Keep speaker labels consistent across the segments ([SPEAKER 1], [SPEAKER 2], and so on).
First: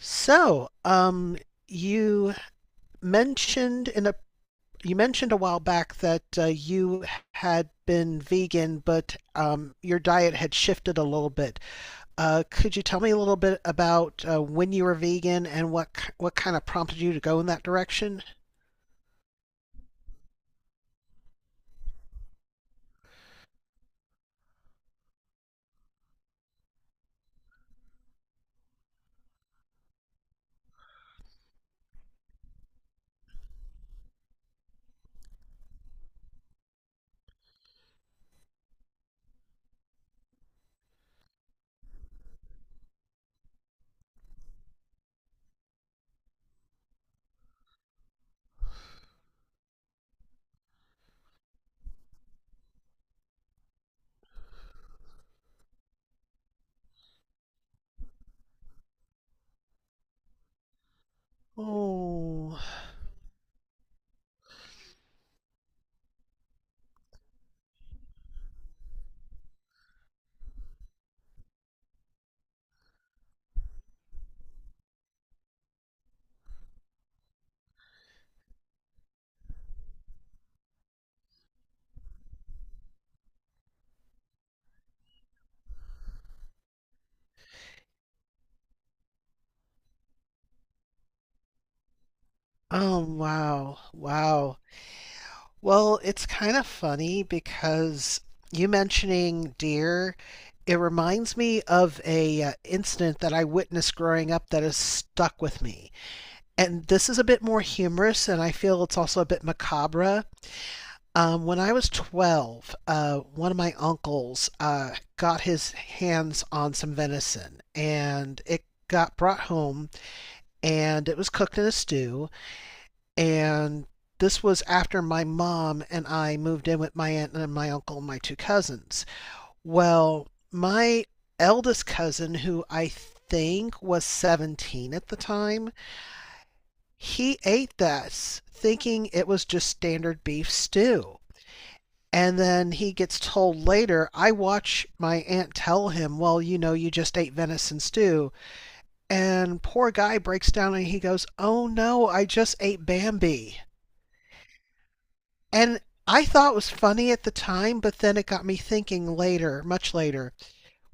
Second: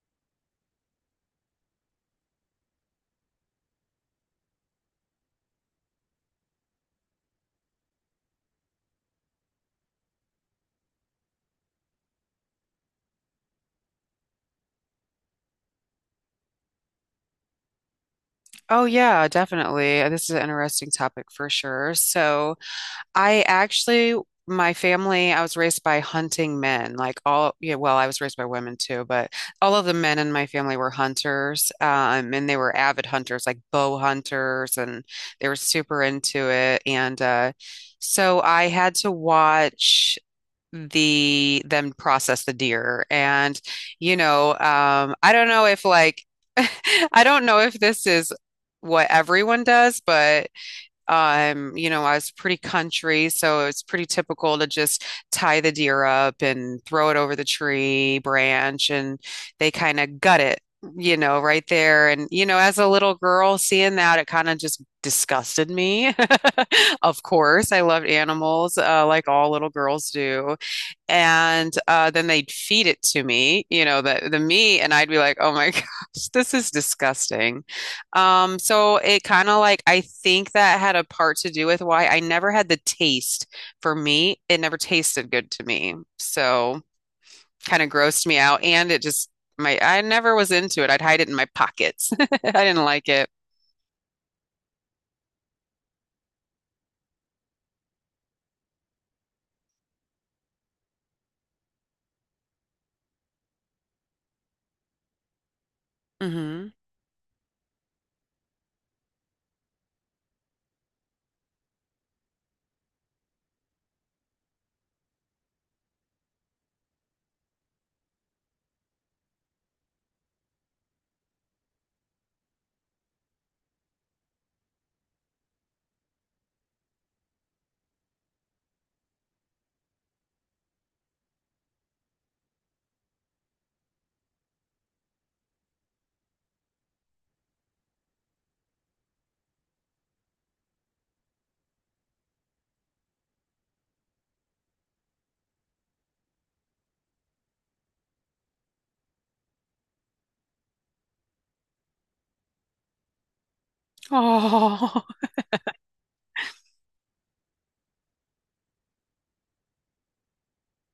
[SPEAKER 1] So, um, you mentioned in a you mentioned a while back that you had been vegan, but your diet had shifted a little bit. Could you tell me a little bit about when you were vegan and what kind of prompted you to go in that direction?
[SPEAKER 2] Oh, yeah, definitely. This is an interesting topic for sure. So, I actually, my family, I was raised by hunting men. Like all, yeah, well, I was raised by women too, but all of the men in my family were hunters. And they were avid hunters, like bow hunters, and they were super into it. And so I had to watch them process the deer. And, I don't know if like I don't know if this is what everyone does, but you know, I was pretty country, so it's pretty typical to just tie the deer up and throw it over the tree branch and they kind of gut it, you know, right there. And, you know,
[SPEAKER 1] Oh,
[SPEAKER 2] as a little girl seeing that, it kind of just disgusted me. Of course, I loved animals, like all little girls do and then they'd feed it to me, you know, the meat, and I'd be like, "Oh my gosh, this is disgusting." So it kind of like I think that had a part to do with why I never had the taste for meat. It never tasted good to me, so kind of grossed me out, and it just my I never was into it. I'd hide it in my pockets. I didn't
[SPEAKER 1] oh,
[SPEAKER 2] like it.
[SPEAKER 1] wow, wow. Well, it's kind of funny because you mentioning deer, it reminds me of a incident that I witnessed growing up that has stuck with me.
[SPEAKER 2] Hmm.
[SPEAKER 1] And this is a bit more humorous, and I feel it's also a bit macabre. When I was 12, one of my uncles got his hands on some venison, and it got brought home, and it was cooked in a stew. And this was after my mom and I moved in with my aunt and my uncle and my two cousins. Well, my eldest cousin, who I think was 17 at the time, he ate this thinking it was just standard beef stew. And then he gets told later, I watch my aunt tell him, "Well, you know, you just ate venison stew." And poor guy breaks down and he goes, "Oh no, I just ate Bambi."
[SPEAKER 2] Oh,
[SPEAKER 1] And I thought it was funny at the time, but then it got me thinking later, much later,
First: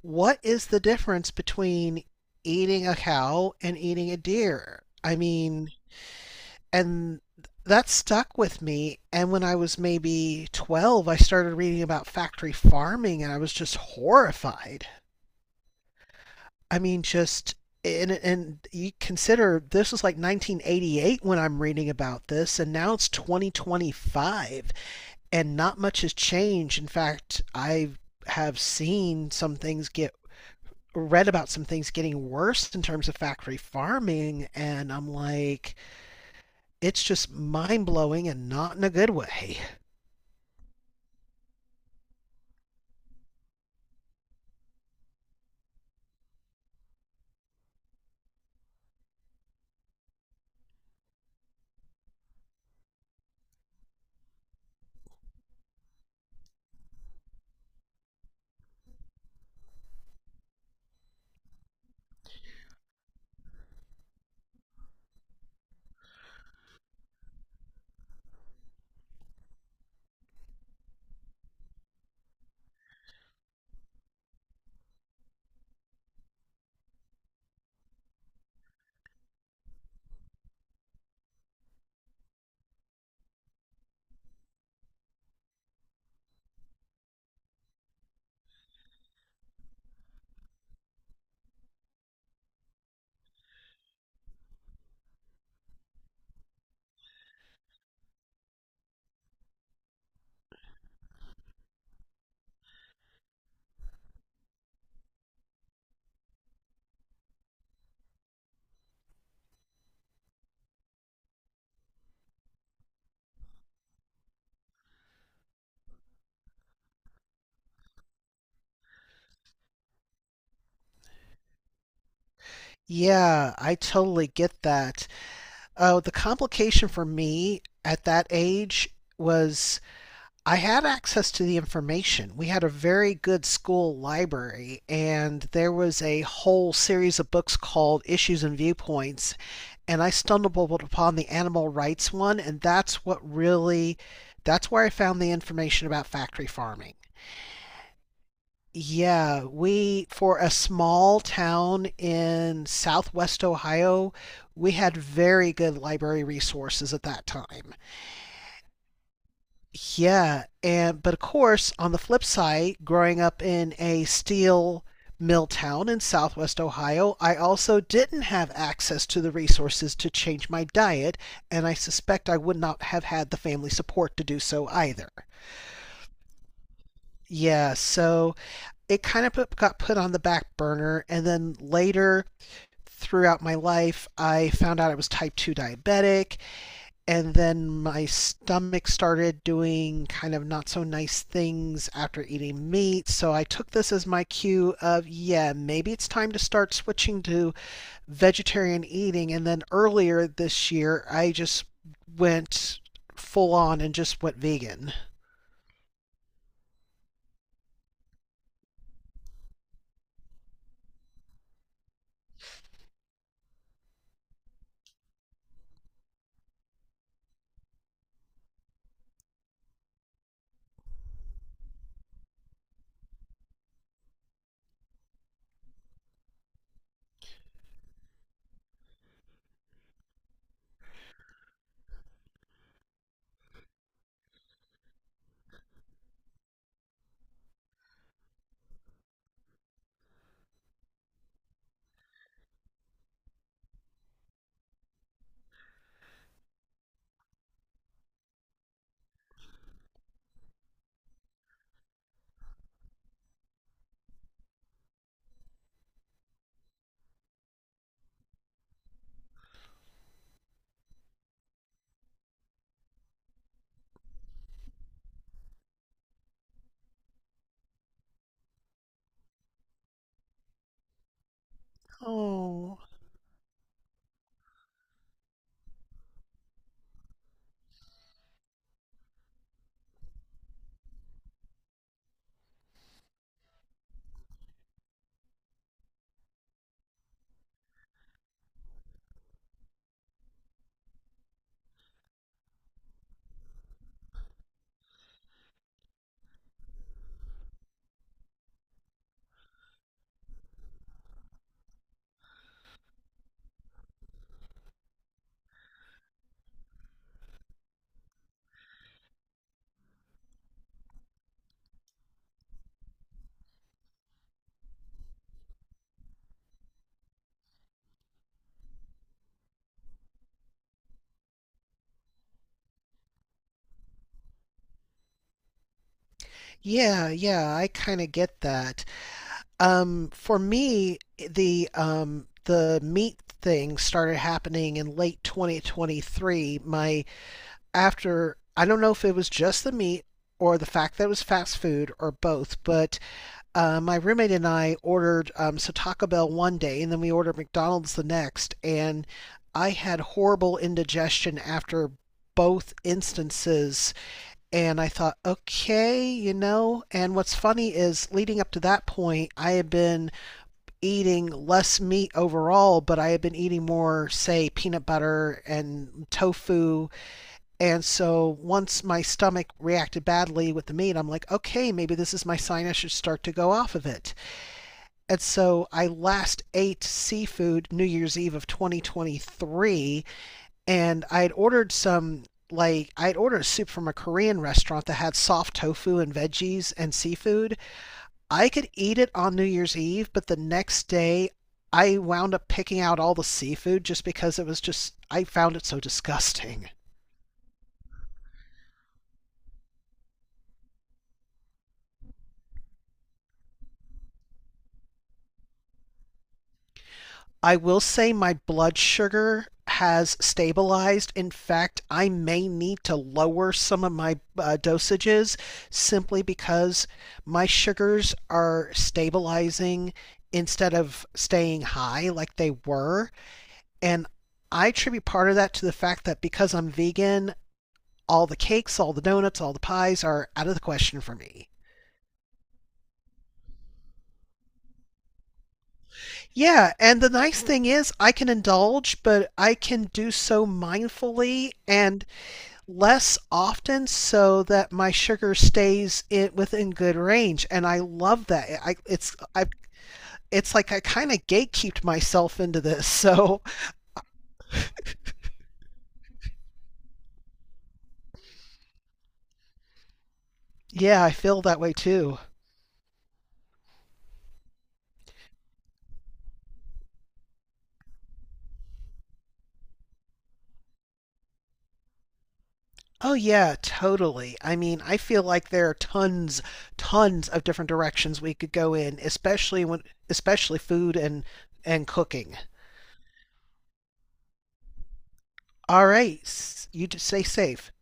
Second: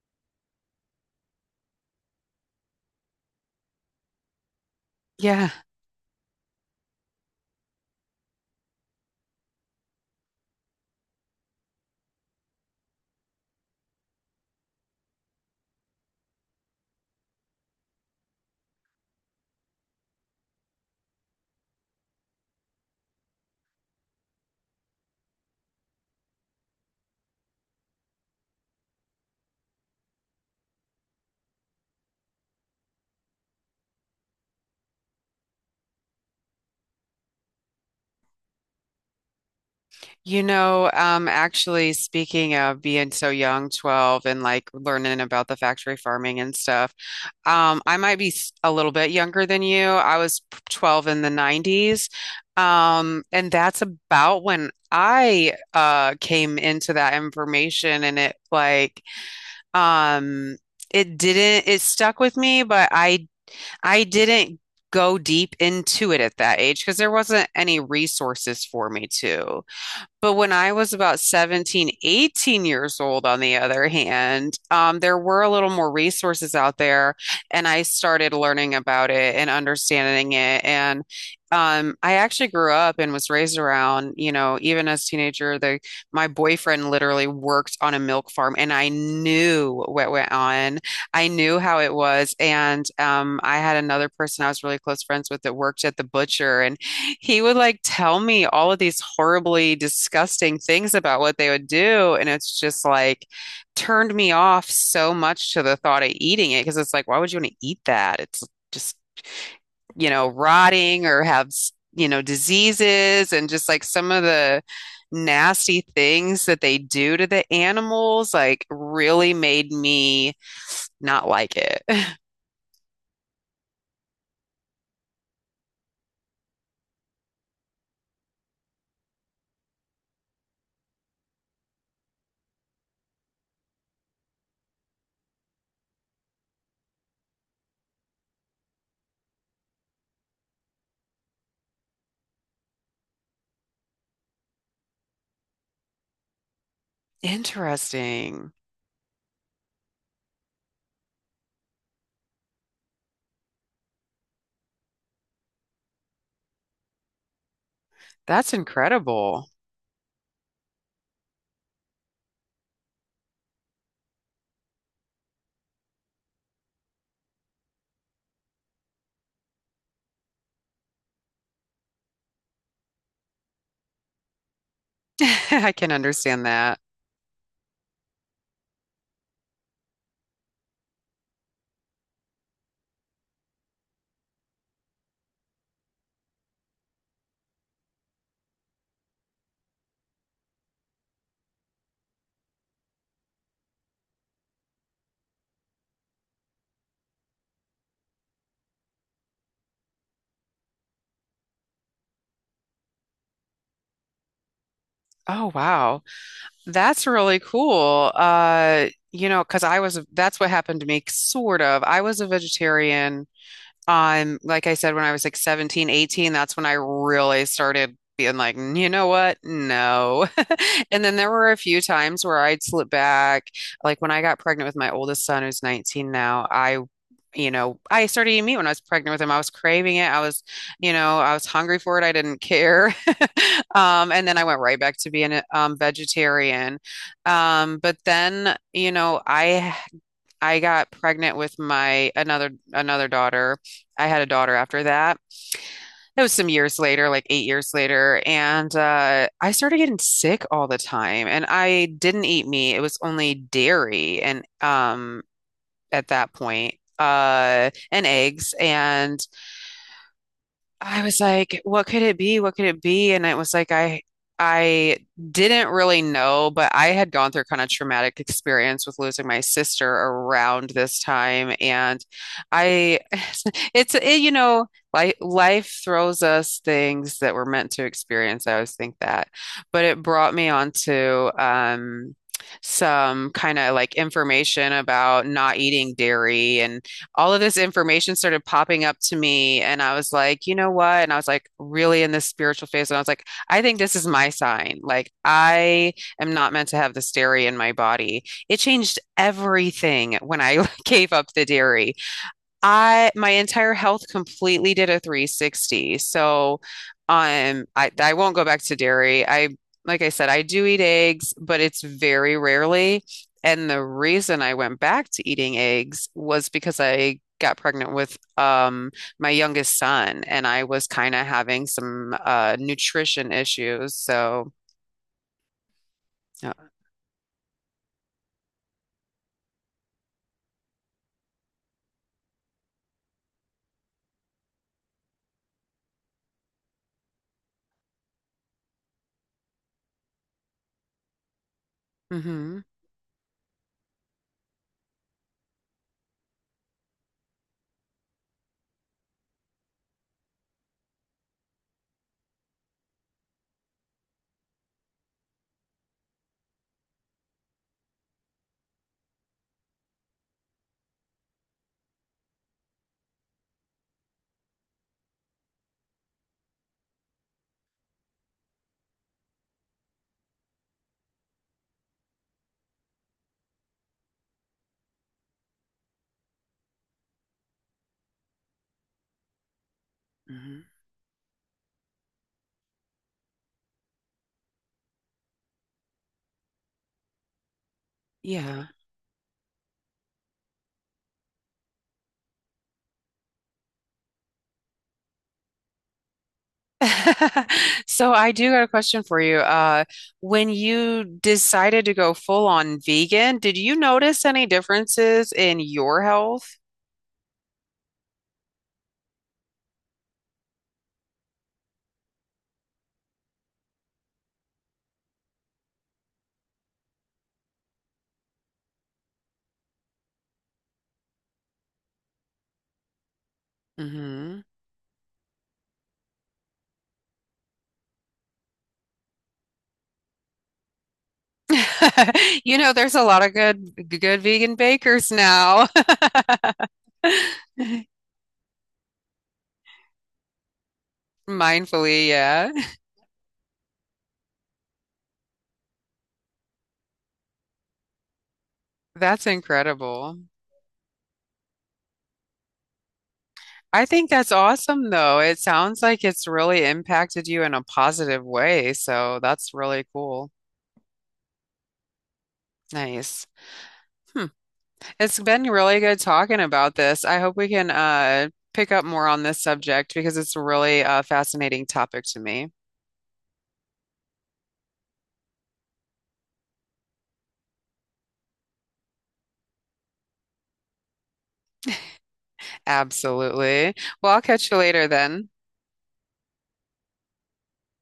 [SPEAKER 1] what is the difference between eating a cow and eating a deer? I
[SPEAKER 2] yeah.
[SPEAKER 1] mean, and that stuck with me. And when I was maybe 12, I started reading about factory farming and I was just horrified. I mean, just and you consider this was like 1988 when I'm reading about this, and now it's 2025. And not much has changed. In fact, I have seen some things get, read about some things getting worse in terms of factory farming and I'm like it's just mind-blowing and not in a good way.
[SPEAKER 2] You know, actually, speaking of being so young, 12, and like learning about the factory farming and stuff, I might be a little bit younger than you. I was 12 in the 90s. And that's about when I came into that information and it like um it didn't it stuck with me, but I didn't go deep into it at that age because there wasn't any resources for me to. But when I was about 17, 18 years old, on the other hand, there were a little more resources out there, and I started learning about it and understanding it. And I actually grew up and was raised around, you know, even as a teenager, the my boyfriend literally worked on a milk farm, and I knew what went on. I knew how it was, and I had another person I was really close friends with that worked at the butcher, and he would like tell me all of these horribly disgusting things about what they would do. And it's just like turned me off so much to the thought of eating it because it's like, why would you want to eat that? It's just, you know, rotting or have, you know, diseases and just like some of the nasty things that they do to the animals, like really made me not like it.
[SPEAKER 1] Yeah, I totally get that. Oh, the complication for me at that age was I had access to the information. We had a very good school library, and there was a whole series of books called Issues and Viewpoints. And I stumbled upon the animal rights one, and that's what really, that's where I found the information about factory farming.
[SPEAKER 2] Interesting.
[SPEAKER 1] Yeah, we, for a small town in southwest Ohio, we had very good library resources at that time.
[SPEAKER 2] That's incredible.
[SPEAKER 1] Yeah, and but of course, on the flip side, growing up in a steel mill town in southwest Ohio, I also didn't have access to the resources to change my diet, and I suspect I would not have had the family support to do so either.
[SPEAKER 2] I can understand that.
[SPEAKER 1] Yeah, so it kind of put, got put on the back burner, and then later throughout my life, I found out I was type 2 diabetic, and then my stomach started doing kind of not so nice things after eating meat. So I took this as my cue of, yeah, maybe it's time to start switching to vegetarian eating. And then earlier this year, I just went full on and just went vegan.
[SPEAKER 2] Oh, wow. That's really cool. You know, because that's what happened to me, sort of. I was a vegetarian like I said, when I was like 17, 18, that's when I really started being like, "Mm, you know what? No." And then there were a few times where I'd slip back. Like when I got pregnant with my oldest son, who's 19 now, you know, I started eating meat when I was pregnant with him. I was craving it. I was, you know, I was hungry for it. I didn't care. And then I went right back to being a vegetarian. But then, you know, I got pregnant with my another another daughter. I had a daughter after that. It was some years later, like 8 years later, and I started getting sick all the time. And I didn't eat meat; it was only dairy, and at that point, and eggs. And I was like, what could it be? What could it be? And it was like I didn't really know, but I had gone through kind of traumatic experience with losing my sister around this time. And
[SPEAKER 1] Oh,
[SPEAKER 2] I you know, like life throws us things that we're meant to experience. I always think that. But it brought me onto some kind of like information about not eating dairy. All of this information started popping up to me. And I was like, you know what? And I was like, really in this spiritual phase. And I was like, I think this is my sign. Like, I am not meant to have this dairy in my body. It changed everything when I gave up the dairy. I my entire health completely did a 360. So I won't go back to dairy. I like I said, I do eat eggs, but it's very rarely. And the reason I went back to eating eggs was because I got pregnant with my youngest son and I was kind of having some nutrition issues. So uh,
[SPEAKER 1] yeah, yeah, I kind of get that. For me, the meat thing started happening in late 2023. My, after, I don't know if it was just the meat or the fact that it was fast food or
[SPEAKER 2] mhm,
[SPEAKER 1] both, but my roommate and I ordered Taco Bell one day and then we ordered McDonald's the next, and I had horrible indigestion after both instances. And I thought, okay, you know. And what's funny is leading up to that point, I had been eating less meat overall, but I had been eating more, say, peanut butter and tofu and so once my stomach reacted badly with the meat, I'm like, okay, maybe this is my sign I should start to go off of it. And so I last ate seafood New Year's Eve of 2023,
[SPEAKER 2] mhm.
[SPEAKER 1] and I had ordered some. Like, I'd ordered a soup from a Korean restaurant that had soft tofu and veggies and seafood. I
[SPEAKER 2] Yeah.
[SPEAKER 1] could eat it on New Year's Eve, but the next day I wound up picking out all the seafood just because it was just, I found it so disgusting.
[SPEAKER 2] So I do got a question for you. When you decided to go full on vegan, did you notice any differences in your health?
[SPEAKER 1] I will say my blood sugar has stabilized. In fact, I may need to lower some of my dosages simply because my sugars are stabilizing instead of staying high like they were. And
[SPEAKER 2] Hmm.
[SPEAKER 1] I attribute part of that to the fact that because I'm vegan, all the cakes, all the donuts, all the pies are out of the question for me.
[SPEAKER 2] You know, there's a lot of good vegan bakers now.
[SPEAKER 1] Yeah, and the nice thing is I can indulge, but I can do so mindfully and
[SPEAKER 2] Mindfully, yeah.
[SPEAKER 1] less often so that my sugar stays in, within good range and I love that
[SPEAKER 2] That's incredible.
[SPEAKER 1] it's like I kind of gatekeeped myself into this so
[SPEAKER 2] I think that's awesome though. It sounds like it's really impacted you in a positive way, so that's really cool.
[SPEAKER 1] yeah I feel that way too.
[SPEAKER 2] Nice. Hmm. It's been really good talking about this. I hope we can pick up more on this subject because it's a really fascinating topic to me.
[SPEAKER 1] Oh yeah, totally, I mean I feel like there are tons of different directions we could go in especially food and cooking.
[SPEAKER 2] Absolutely. Well, I'll catch you later then.
[SPEAKER 1] All right, you just stay safe.